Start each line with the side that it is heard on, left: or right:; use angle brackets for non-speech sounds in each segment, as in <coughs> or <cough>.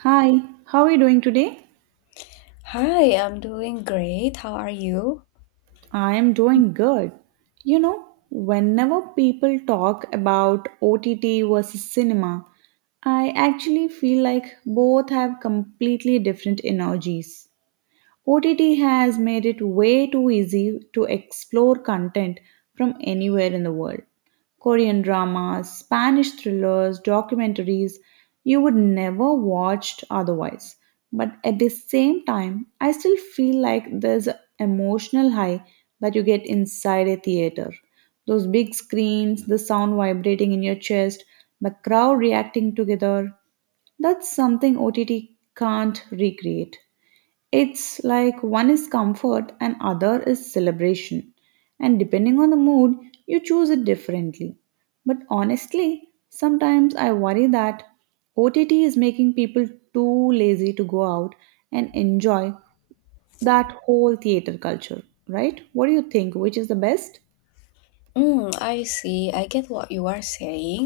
right: Hi, how are you doing today?
left: Hi, I'm doing great. How are you?
right: I am doing good. You know, whenever people talk about OTT versus cinema, I actually feel like both have completely different energies. OTT has made it way too easy to explore content from anywhere in the world. Korean dramas, Spanish thrillers, documentaries you would never watched otherwise. But at the same time, I still feel like there's an emotional high that you get inside a theater. Those big screens, the sound vibrating in your chest, the crowd reacting together. That's something OTT can't recreate. It's like one is comfort and other is celebration. And depending on the mood, you choose it differently. But honestly, sometimes I worry that OTT is making people too lazy to go out and enjoy that whole theater culture, right? What do you think? Which is the best?
left: Mm, I see. I get what you are saying,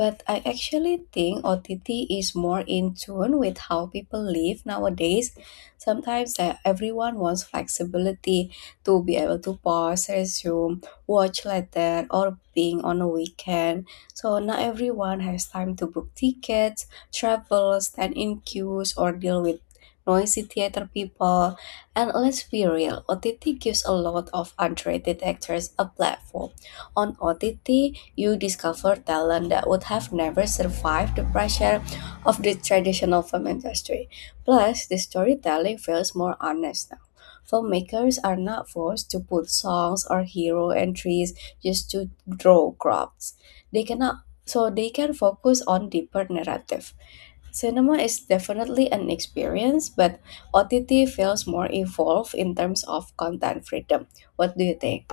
left: but I actually think OTT is more in tune with how people live nowadays. Sometimes everyone wants flexibility to be able to pause, resume, watch later, or being on a weekend. So not everyone has time to book tickets, travel, stand in queues, or deal with noisy theater people. And let's be real, OTT gives a lot of underrated actors a platform on OTT, you discover talent that would have never survived the pressure of the traditional film industry. Plus, the storytelling feels more honest now. Filmmakers are not forced to put songs or hero entries just to draw crowds. They cannot, so they can focus on deeper narrative. Cinema is definitely an experience, but OTT feels more evolved in terms of content freedom. What do you think?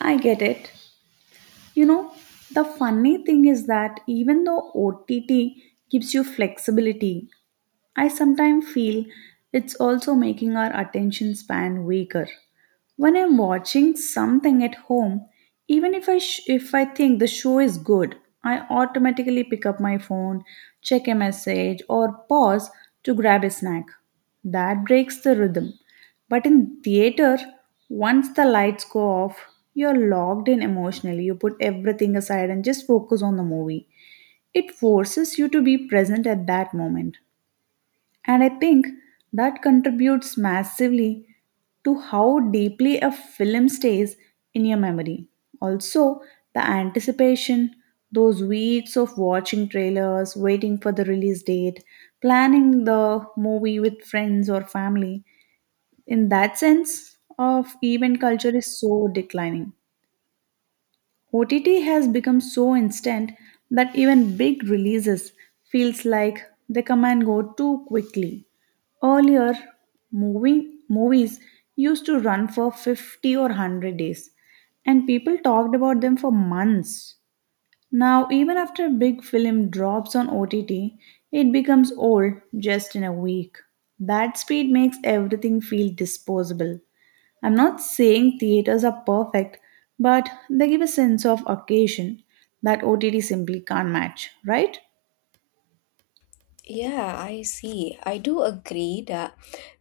right: I get it. You know, the funny thing is that even though OTT gives you flexibility, I sometimes feel it's also making our attention span weaker. When I'm watching something at home, even if I think the show is good, I automatically pick up my phone, check a message or pause to grab a snack. That breaks the rhythm. But in theater, once the lights go off, you're locked in emotionally. You put everything aside and just focus on the movie. It forces you to be present at that moment. And I think that contributes massively to how deeply a film stays in your memory. Also, the anticipation, those weeks of watching trailers, waiting for the release date, planning the movie with friends or family. In that sense, of event culture is so declining. OTT has become so instant that even big releases feels like they come and go too quickly. Earlier, movies used to run for 50 or 100 days, and people talked about them for months. Now, even after a big film drops on OTT, it becomes old just in a week. That speed makes everything feel disposable. I'm not saying theaters are perfect, but they give a sense of occasion that OTT simply can't match, right?
left: Yeah, I see. I do agree that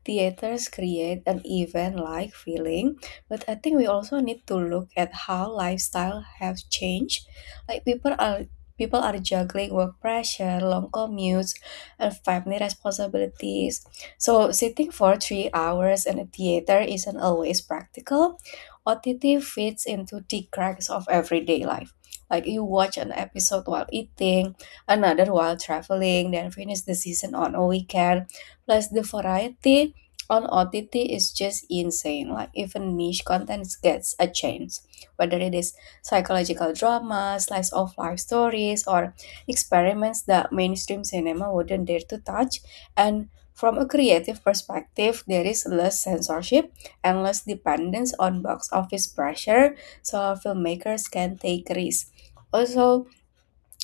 left: theaters create an event-like feeling, but I think we also need to look at how lifestyle have changed. Like people are juggling work pressure, long commutes, and family responsibilities. So sitting for 3 hours in a theater isn't always practical. OTT fits into the cracks of everyday life. Like you watch an episode while eating, another while traveling, then finish the season on a weekend. Plus, the variety on OTT is just insane. Like, even niche content gets a chance, whether it is psychological drama, slice of life stories, or experiments that mainstream cinema wouldn't dare to touch. And from a creative perspective, there is less censorship and less dependence on box office pressure, so filmmakers can take risks. Also,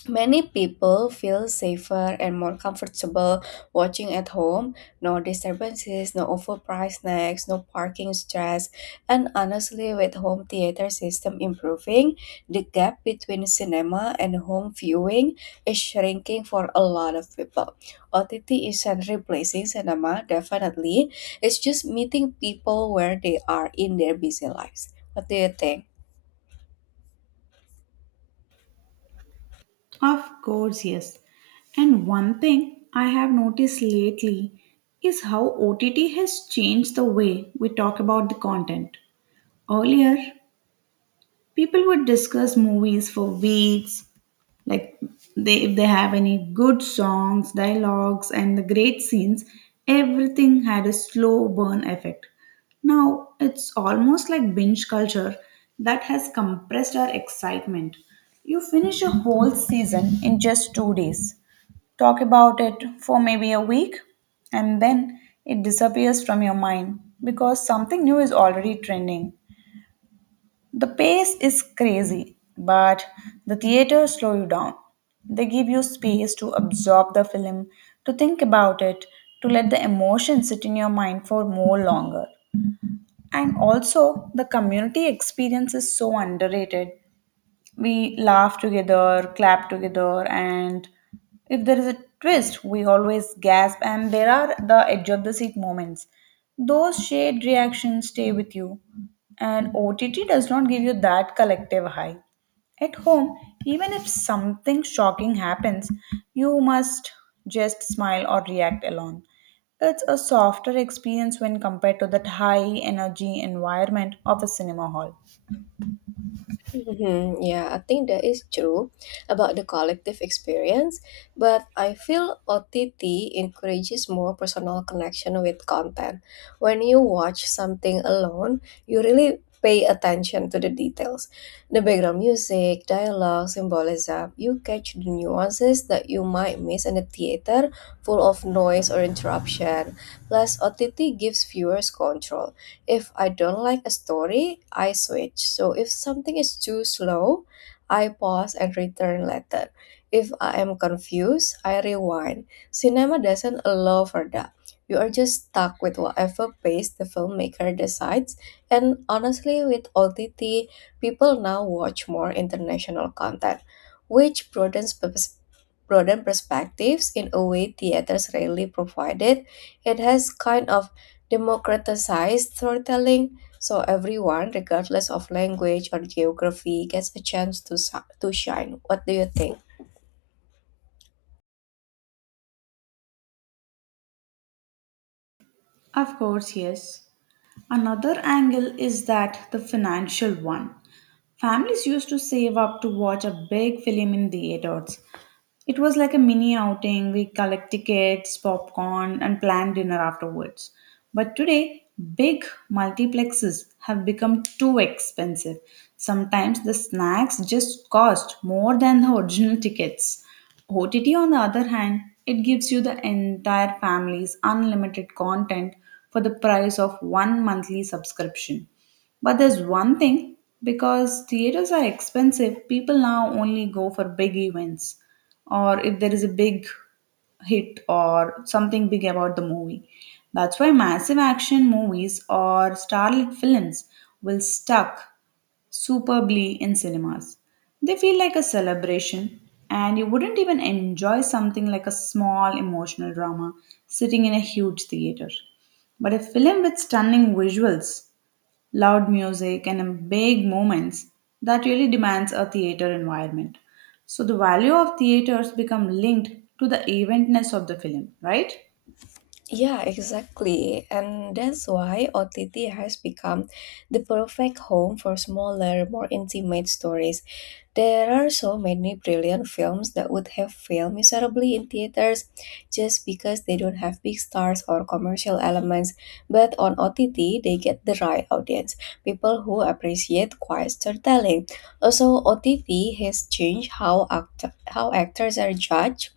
left: many people feel safer and more comfortable watching at home. No disturbances, no overpriced snacks, no parking stress. And honestly, with home theater system improving, the gap between cinema and home viewing is shrinking for a lot of people. OTT isn't replacing cinema, definitely. It's just meeting people where they are in their busy lives. What do you think?
right: Of course, yes. And one thing I have noticed lately is how OTT has changed the way we talk about the content. Earlier, people would discuss movies for weeks, like they, if they have any good songs, dialogues and the great scenes, everything had a slow burn effect. Now it's almost like binge culture that has compressed our excitement. You finish a whole season in just 2 days, talk about it for maybe a week, and then it disappears from your mind because something new is already trending. The pace is crazy, but the theaters slow you down. They give you space to absorb the film, to think about it, to let the emotion sit in your mind for more longer. And also, the community experience is so underrated. We laugh together, clap together, and if there is a twist, we always gasp. And there are the edge of the seat moments. Those shared reactions stay with you, and OTT does not give you that collective high. At home, even if something shocking happens, you must just smile or react alone. It's a softer experience when compared to that high energy environment of a cinema hall.
left: Mhm, yeah, I think that is true about the collective experience, but I feel OTT encourages more personal connection with content. When you watch something alone, you really pay attention to the details the background music, dialogue, symbolism. You catch the nuances that you might miss in the theater full of noise or interruption. Plus, OTT gives viewers control. If I don't like a story, I switch. So if something is too slow, I pause and return later. If I am confused, I rewind. Cinema doesn't allow for that. You are just stuck with whatever pace the filmmaker decides. And honestly, with OTT, people now watch more international content, which broaden perspectives in a way theaters rarely provided. It has kind of democratized storytelling so everyone, regardless of language or geography, gets a chance to shine. What do you think?
right: Of course, yes. Another angle is that the financial one. Families used to save up to watch a big film in theaters. It was like a mini outing. We collect tickets, popcorn, and plan dinner afterwards. But today, big multiplexes have become too expensive. Sometimes the snacks just cost more than the original tickets. OTT, on the other hand, it gives you the entire family's unlimited content for the price of one monthly subscription. But there's one thing, because theaters are expensive, people now only go for big events or if there is a big hit or something big about the movie. That's why massive action movies or starlit films will stuck superbly in cinemas. They feel like a celebration, and you wouldn't even enjoy something like a small emotional drama sitting in a huge theater. But a film with stunning visuals, loud music, and big moments that really demands a theater environment. So the value of theaters become linked to the eventness of the film, right?
left: Yeah, exactly. And that's why OTT has become the perfect home for smaller, more intimate stories. There are so many brilliant films that would have failed miserably in theaters just because they don't have big stars or commercial elements, but on OTT they get the right audience, people who appreciate quiet storytelling. Also, OTT has changed how actors are judged.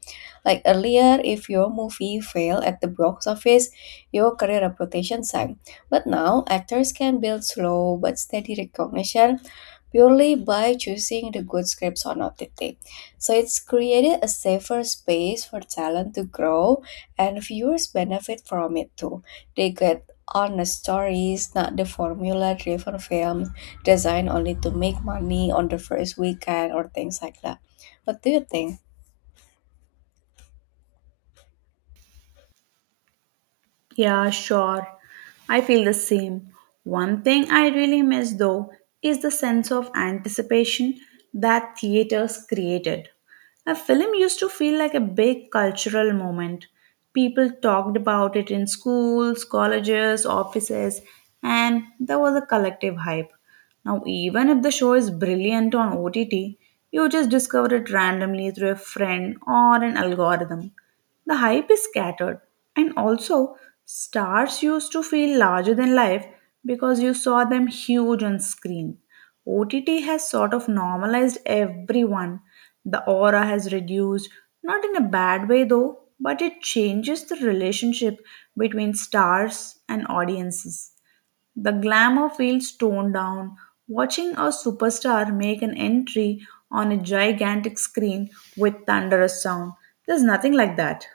left: Like earlier, if your movie failed at the box office, your career reputation sank. But now, actors can build slow but steady recognition purely by choosing the good scripts on OTT. So it's created a safer space for talent to grow and viewers benefit from it too. They get honest stories, not the formula driven films designed only to make money on the first weekend or things like that. What do you think?
right: Yeah, sure. I feel the same. One thing I really miss though is the sense of anticipation that theaters created. A film used to feel like a big cultural moment. People talked about it in schools, colleges, offices, and there was a collective hype. Now, even if the show is brilliant on OTT, you just discover it randomly through a friend or an algorithm. The hype is scattered, and also stars used to feel larger than life because you saw them huge on screen. OTT has sort of normalized everyone. The aura has reduced, not in a bad way though, but it changes the relationship between stars and audiences. The glamour feels toned down. Watching a superstar make an entry on a gigantic screen with thunderous sound, there's nothing like that.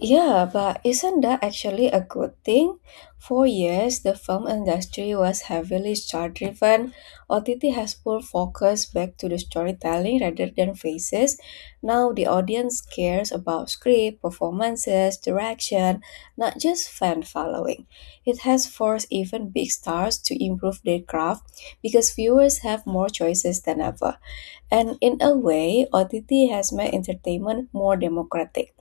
left: Yeah, but isn't that actually a good thing? For years, the film industry was heavily star driven. OTT has pulled focus back to the storytelling rather than faces. Now the audience cares about script, performances, direction, not just fan following. It has forced even big stars to improve their craft because viewers have more choices than ever. And in a way, OTT has made entertainment more democratic.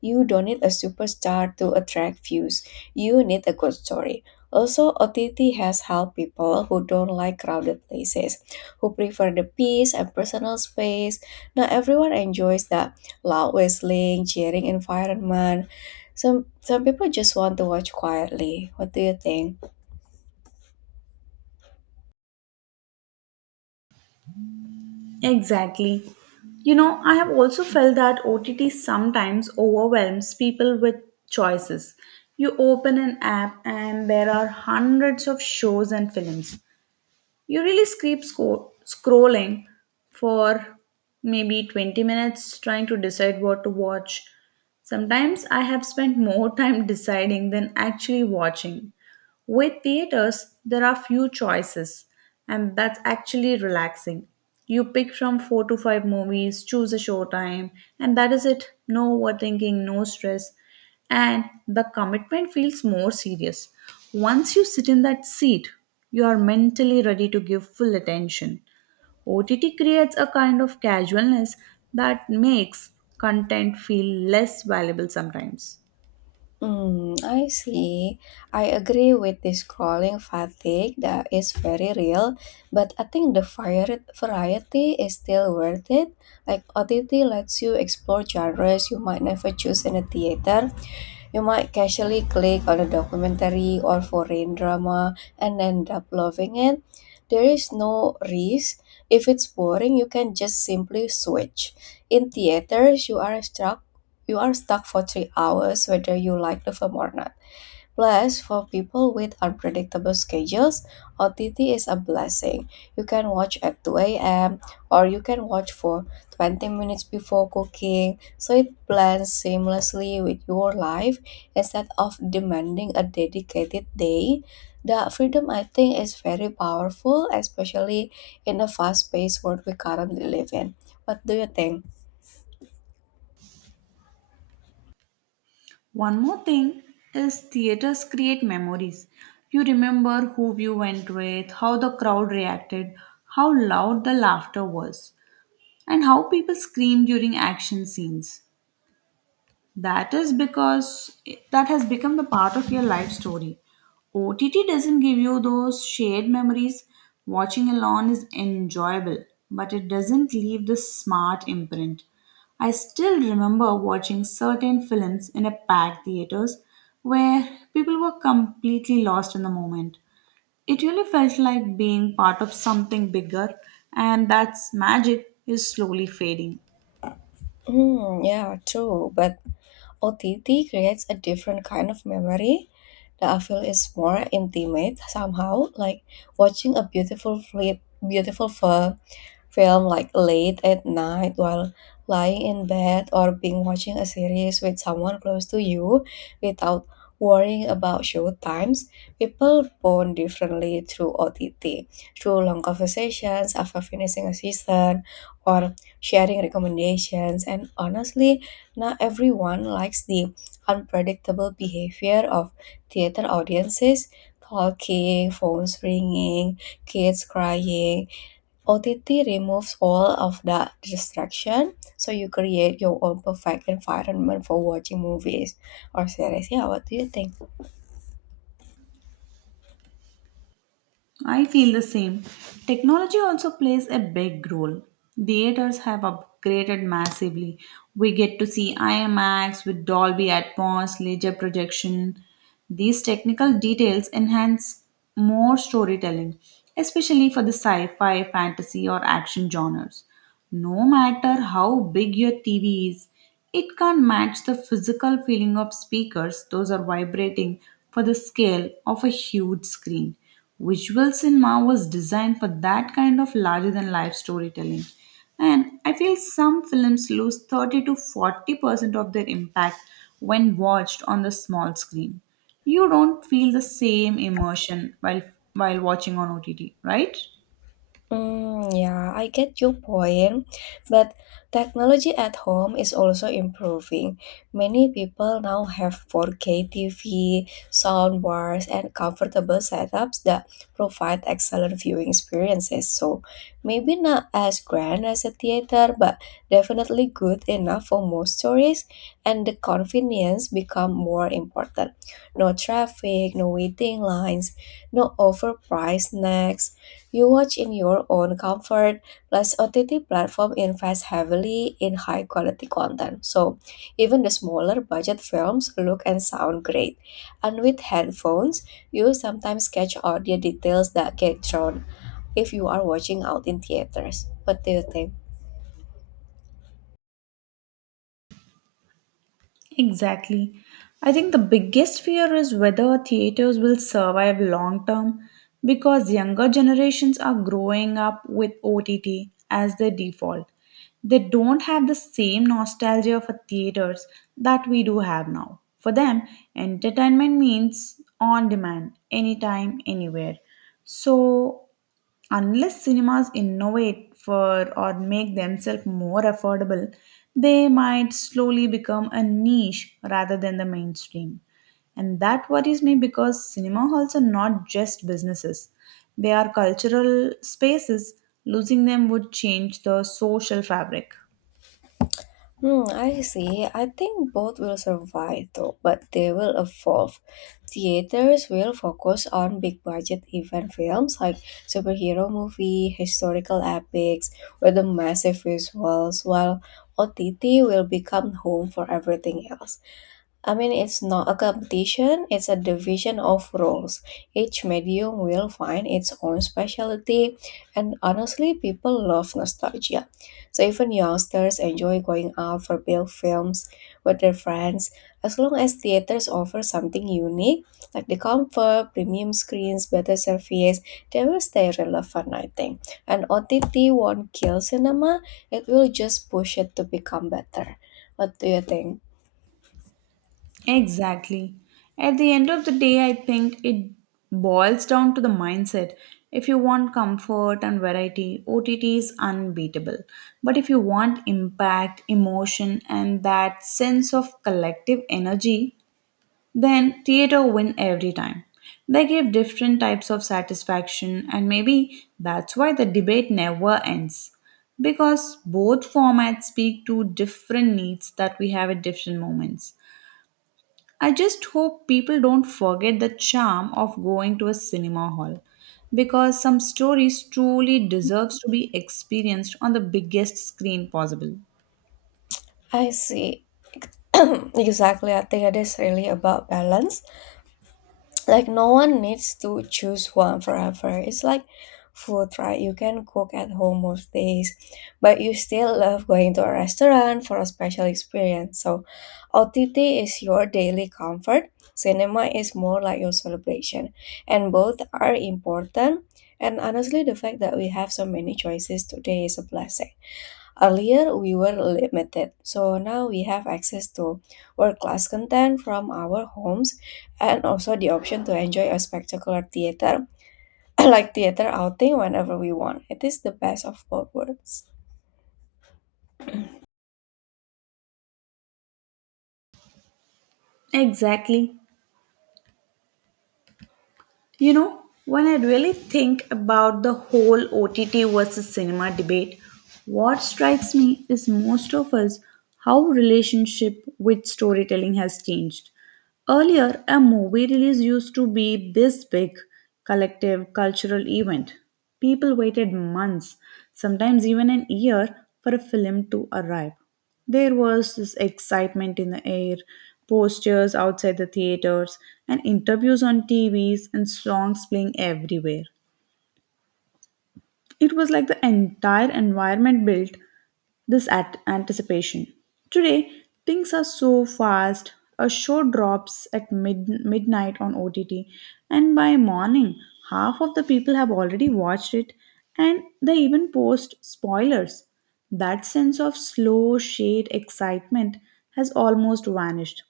left: You don't need a superstar to attract views, you need a good story. Also, OTT has helped people who don't like crowded places, who prefer the peace and personal space. Not everyone enjoys the loud whistling, cheering environment. Some people just want to watch quietly. What do you think?
right: Exactly. You know, I have also felt that OTT sometimes overwhelms people with choices. You open an app and there are hundreds of shows and films. You really keep scrolling for maybe 20 minutes trying to decide what to watch. Sometimes I have spent more time <laughs> deciding than actually watching. With theaters, there are few choices, and that's actually relaxing. You pick from 4 to 5 movies, choose a showtime, and that is it. No overthinking, no stress, and the commitment feels more serious. Once you sit in that seat, you are mentally ready to give full attention. OTT creates a kind of casualness that makes content feel less valuable sometimes.
left: Mm, I see. I agree with the scrolling fatigue that is very real, but I think variety is still worth it. Like OTT lets you explore genres you might never choose in a theater, you might casually click on a documentary or foreign drama and end up loving it. There is no risk. If it's boring, you can just simply switch. In theaters, you are stuck for 3 hours whether you like the film or not. Plus, for people with unpredictable schedules, OTT is a blessing. You can watch at 2 a.m. or you can watch for 20 minutes before cooking, so it blends seamlessly with your life instead of demanding a dedicated day. The freedom, I think, is very powerful, especially in the fast paced world we currently live in. What do you think?
right: One more thing is theaters create memories. You remember who you went with, how the crowd reacted, how loud the laughter was, and how people screamed during action scenes. That is because that has become the part of your life story. OTT doesn't give you those shared memories. Watching alone is enjoyable, but it doesn't leave the smart imprint. I still remember watching certain films in a packed theaters where people were completely lost in the moment. It really felt like being part of something bigger, and that's magic is slowly fading.
left: Hmm, yeah, true. But OTT creates a different kind of memory. The appeal is more intimate somehow, like watching a beautiful fli- beautiful fi- film like late at night while lying in bed or being watching a series with someone close to you without worrying about show times. People bond differently through OTT, through long conversations after finishing a season or sharing recommendations and honestly now, everyone likes the unpredictable behavior of theater audiences talking, phones ringing, kids crying. OTT removes all of that distraction, so you create your own perfect environment for watching movies or series. Yeah, what do you think?
right: I feel the same. Technology also plays a big role. Theaters have upgraded massively. We get to see IMAX with Dolby Atmos, laser projection. These technical details enhance more storytelling, especially for the sci fi, fantasy, or action genres. No matter how big your TV is, it can't match the physical feeling of speakers. Those are vibrating for the scale of a huge screen. Visual cinema was designed for that kind of larger than life storytelling. And I feel some films lose 30 to 40% of their impact when watched on the small screen. You don't feel the same emotion while watching on OTT, right?
left: Mm, yeah, I get your point, but technology at home is also improving. Many people now have 4K TV, soundbars, and comfortable setups that provide excellent viewing experiences. So maybe not as grand as a theater, but definitely good enough for most stories, and the convenience become more important. No traffic, no waiting lines, no overpriced snacks you watch in your own comfort, plus OTT platform invest heavily in high quality content. So even the smaller budget films look and sound great. And with headphones, you sometimes catch audio details that get thrown if you are watching out in theaters. What do you think?
right: Exactly. I think the biggest fear is whether theaters will survive long term because younger generations are growing up with OTT as their default. They don't have the same nostalgia for theaters that we do have now. For them, entertainment means on demand, anytime, anywhere. So, unless cinemas innovate for or make themselves more affordable, they might slowly become a niche rather than the mainstream. And that worries me because cinema halls are not just businesses, they are cultural spaces. Losing them would change the social fabric.
left: Hmm, I see. I think both will survive though, but they will evolve. Theaters will focus on big budget event films like superhero movie, historical epics with the massive visuals, while OTT will become home for everything else. I mean, it's not a competition, it's a division of roles. Each medium will find its own specialty, and honestly, people love nostalgia. So, even youngsters enjoy going out for big films with their friends, as long as theaters offer something unique, like the comfort, premium screens, better service, they will stay relevant, I think. And OTT won't kill cinema, it will just push it to become better. What do you think?
right: Exactly. At the end of the day, I think it boils down to the mindset. If you want comfort and variety, OTT is unbeatable. But if you want impact, emotion, and that sense of collective energy, then theater win every time. They give different types of satisfaction, and maybe that's why the debate never ends. Because both formats speak to different needs that we have at different moments. I just hope people don't forget the charm of going to a cinema hall because some stories truly deserves to be experienced on the biggest screen possible.
left: I see. <coughs> <clears throat> Exactly, I think it is really about balance. Like, no one needs to choose one forever. It's like food, right? You can cook at home most days, but you still love going to a restaurant for a special experience. So, OTT is your daily comfort, cinema is more like your celebration, and both are important. And honestly, the fact that we have so many choices today is a blessing. Earlier, we were limited, so now we have access to world class content from our homes and also the option to enjoy a spectacular theater, <coughs> <clears throat> like theater outing, whenever we want. It is the best of both worlds.
right: Exactly. You know, when I really think about the whole OTT versus cinema debate, what strikes me is most of us how relationship with storytelling has changed. Earlier, a movie release used to be this big collective cultural event. People waited months, sometimes even an year, for a film to arrive. There was this excitement in the air, posters outside the theaters, and interviews on TVs and songs playing everywhere. It was like the entire environment built this at anticipation. Today, things are so fast. A show drops at midnight on OTT, and by morning, half of the people have already watched it, and they even post spoilers. That sense of slow, shade excitement has almost vanished.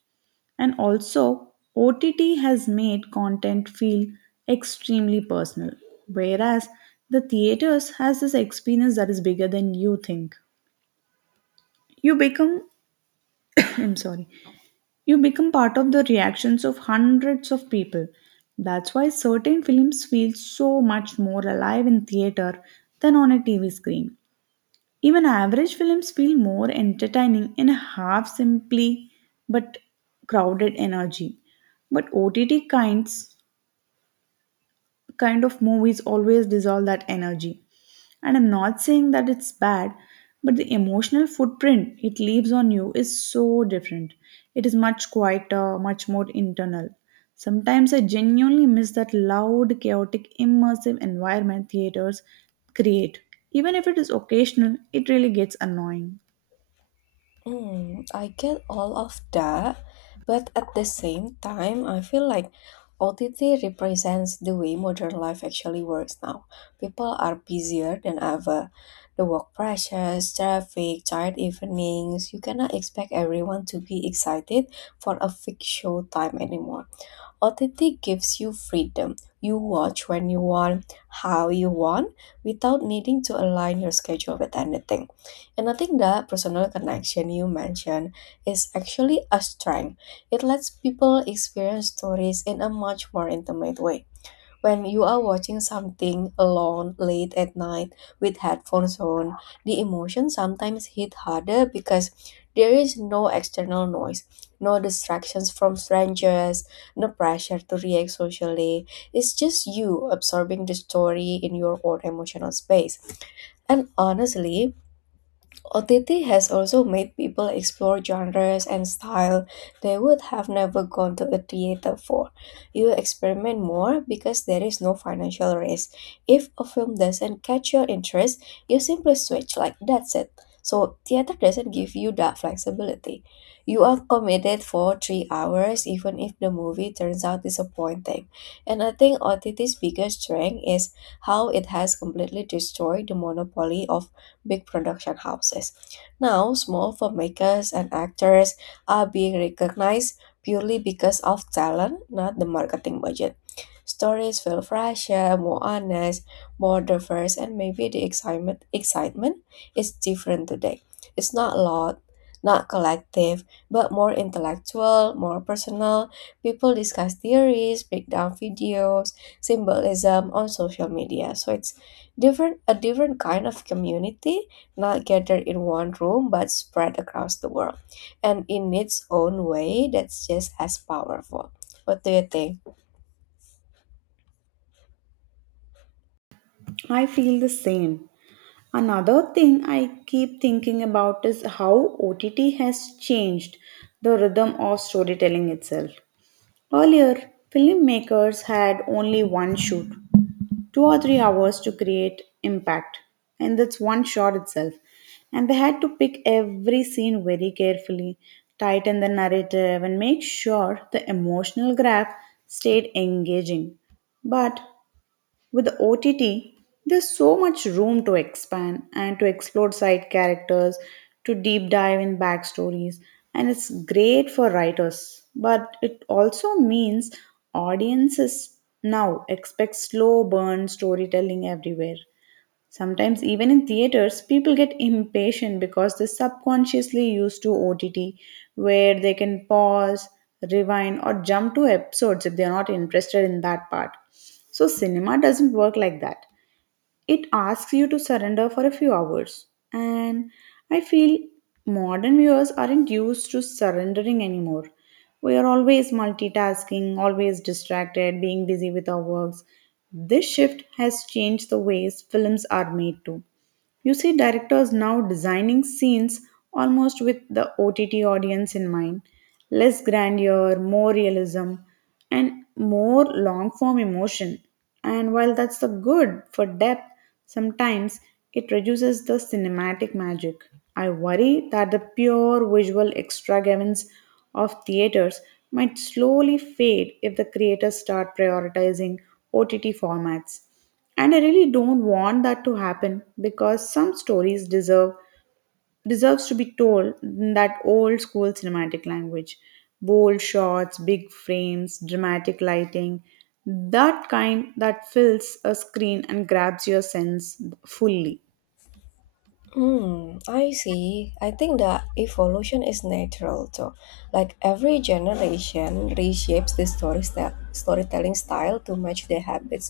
right: And also, OTT has made content feel extremely personal, whereas the theaters has this experience that is bigger than you think. You become, <clears throat> I'm sorry, you become part of the reactions of hundreds of people. That's why certain films feel so much more alive in theater than on a TV screen. Even average films feel more entertaining in a half simply but crowded energy. But OTT kind of movies always dissolve that energy. And I'm not saying that it's bad, but the emotional footprint it leaves on you is so different. It is much quieter, much more internal. Sometimes I genuinely miss that loud, chaotic, immersive environment theaters create. Even if it is occasional, it really gets annoying.
left: Mm, I get all of that, but at the same time, I feel like OTT represents the way modern life actually works now. People are busier than ever. The work pressures, traffic, tired evenings, you cannot expect everyone to be excited for a fixed show time anymore. Authentic gives you freedom. You watch when you want, how you want, without needing to align your schedule with anything. And I think that personal connection you mentioned is actually a strength. It lets people experience stories in a much more intimate way. When you are watching something alone late at night with headphones on, the emotions sometimes hit harder because there is no external noise, no distractions from strangers, no pressure to react socially. It's just you absorbing the story in your own emotional space. And honestly, OTT has also made people explore genres and style they would have never gone to a theater for. You experiment more because there is no financial risk. If a film doesn't catch your interest, you simply switch, like that's it. So theater doesn't give you that flexibility. You are committed for 3 hours even if the movie turns out disappointing. And I think OTT's biggest strength is how it has completely destroyed the monopoly of big production houses. Now, small filmmakers and actors are being recognized purely because of talent, not the marketing budget. Stories feel fresher, more honest, more diverse, and maybe the excitement is different today. It's not loud, not collective, but more intellectual, more personal. People discuss theories, break down videos, symbolism on social media. So it's different a different kind of community not gathered in one room but spread across the world and in its own way that's just as powerful. What do you think?
right: I feel the same. Another thing I keep thinking about is how OTT has changed the rhythm of storytelling itself. Earlier, filmmakers had only one shoot, two or three hours to create impact, and that's one shot itself. And they had to pick every scene very carefully, tighten the narrative, and make sure the emotional graph stayed engaging. But with OTT, there's so much room to expand and to explore side characters, to deep dive in backstories, and it's great for writers. But it also means audiences now expect slow burn storytelling everywhere. Sometimes, even in theaters, people get impatient because they subconsciously used to OTT, where they can pause, rewind, or jump to episodes if they're not interested in that part. So, cinema doesn't work like that. It asks you to surrender for a few hours. And I feel modern viewers aren't used to surrendering anymore. We are always multitasking, always distracted, being busy with our works. This shift has changed the ways films are made too. You see directors now designing scenes almost with the OTT audience in mind, less grandeur, more realism, and more long form emotion. And while that's the good for depth, sometimes it reduces the cinematic magic. I worry that the pure visual extravagance of theaters might slowly fade if the creators start prioritizing OTT formats, and I really don't want that to happen, because some stories deserves to be told in that old school cinematic language, bold shots, big frames, dramatic lighting, that kind that fills a screen and grabs your sense fully.
left: Hmm, I see. I think that evolution is natural too. Like every generation reshapes the storytelling style to match their habits.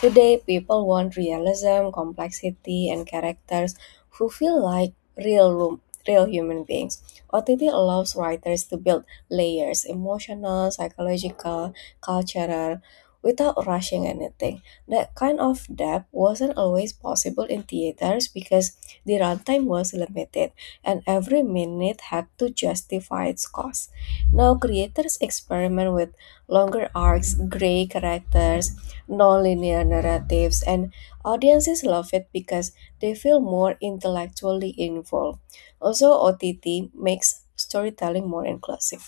left: Today, people want realism, complexity, and characters who feel like real room, real human beings. OTT allows writers to build layers, emotional, psychological, cultural, without rushing anything. That kind of depth wasn't always possible in theaters because the runtime was limited, and every minute had to justify its cost. Now, creators experiment with longer arcs, gray characters, non-linear narratives, and audiences love it because they feel more intellectually involved. Also, OTT makes storytelling more inclusive.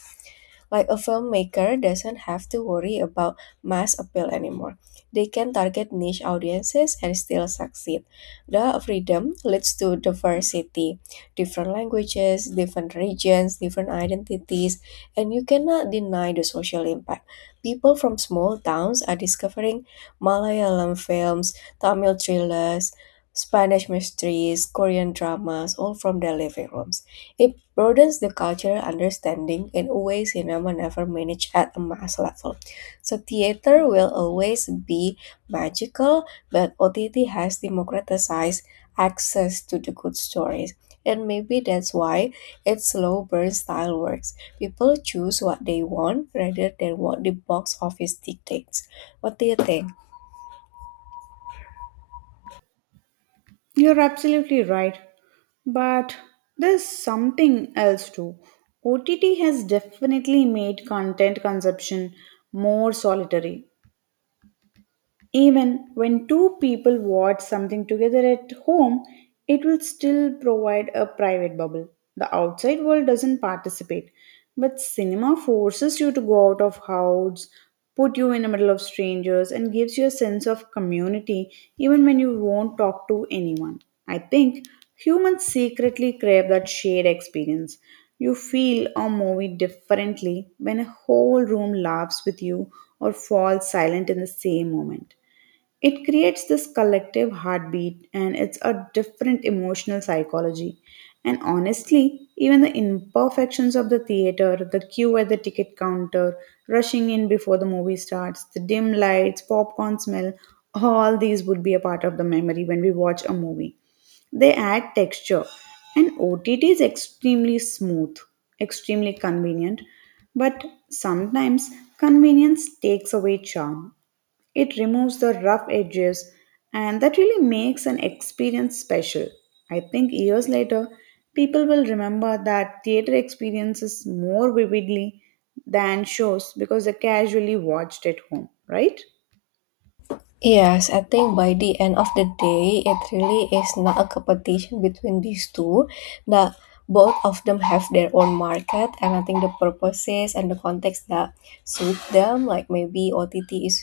left: Like a filmmaker doesn't have to worry about mass appeal anymore. They can target niche audiences and still succeed. The freedom leads to diversity, different languages, different regions, different identities, and you cannot deny the social impact. People from small towns are discovering Malayalam films, Tamil thrillers, Spanish mysteries, Korean dramas, all from their living rooms. It broadens the cultural understanding in ways cinema never managed at a mass level. So theater will always be magical, but OTT has democratized access to the good stories. And maybe that's why its slow burn style works. People choose what they want rather than what the box office dictates. What do you think?
right: You're absolutely right, but there's something else too. OTT has definitely made content consumption more solitary. Even when two people watch something together at home, it will still provide a private bubble. The outside world doesn't participate, but cinema forces you to go out of house, put you in the middle of strangers, and gives you a sense of community even when you won't talk to anyone. I think humans secretly crave that shared experience. You feel a movie differently when a whole room laughs with you or falls silent in the same moment. It creates this collective heartbeat, and it's a different emotional psychology. And honestly, even the imperfections of the theater, the queue at the ticket counter, rushing in before the movie starts, the dim lights, popcorn smell, all these would be a part of the memory when we watch a movie. They add texture, and OTT is extremely smooth, extremely convenient, but sometimes convenience takes away charm. It removes the rough edges, and that really makes an experience special. I think years later, people will remember that theater experiences more vividly than shows because they casually watched at home, right?
left: Yes, I think by the end of the day, it really is not a competition between these two. That both of them have their own market, and I think the purposes and the context that suit them, like maybe OTT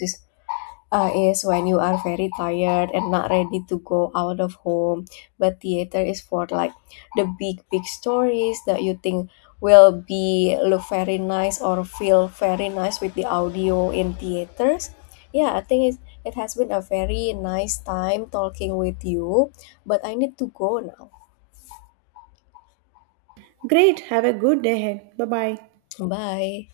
left: is when you are very tired and not ready to go out of home. But theater is for like the big, big stories that you think will be look very nice or feel very nice with the audio in theaters. Yeah, I think it has been a very nice time talking with you, but I need to go now.
right: Great, have a good day ahead. Bye bye.
left: Bye.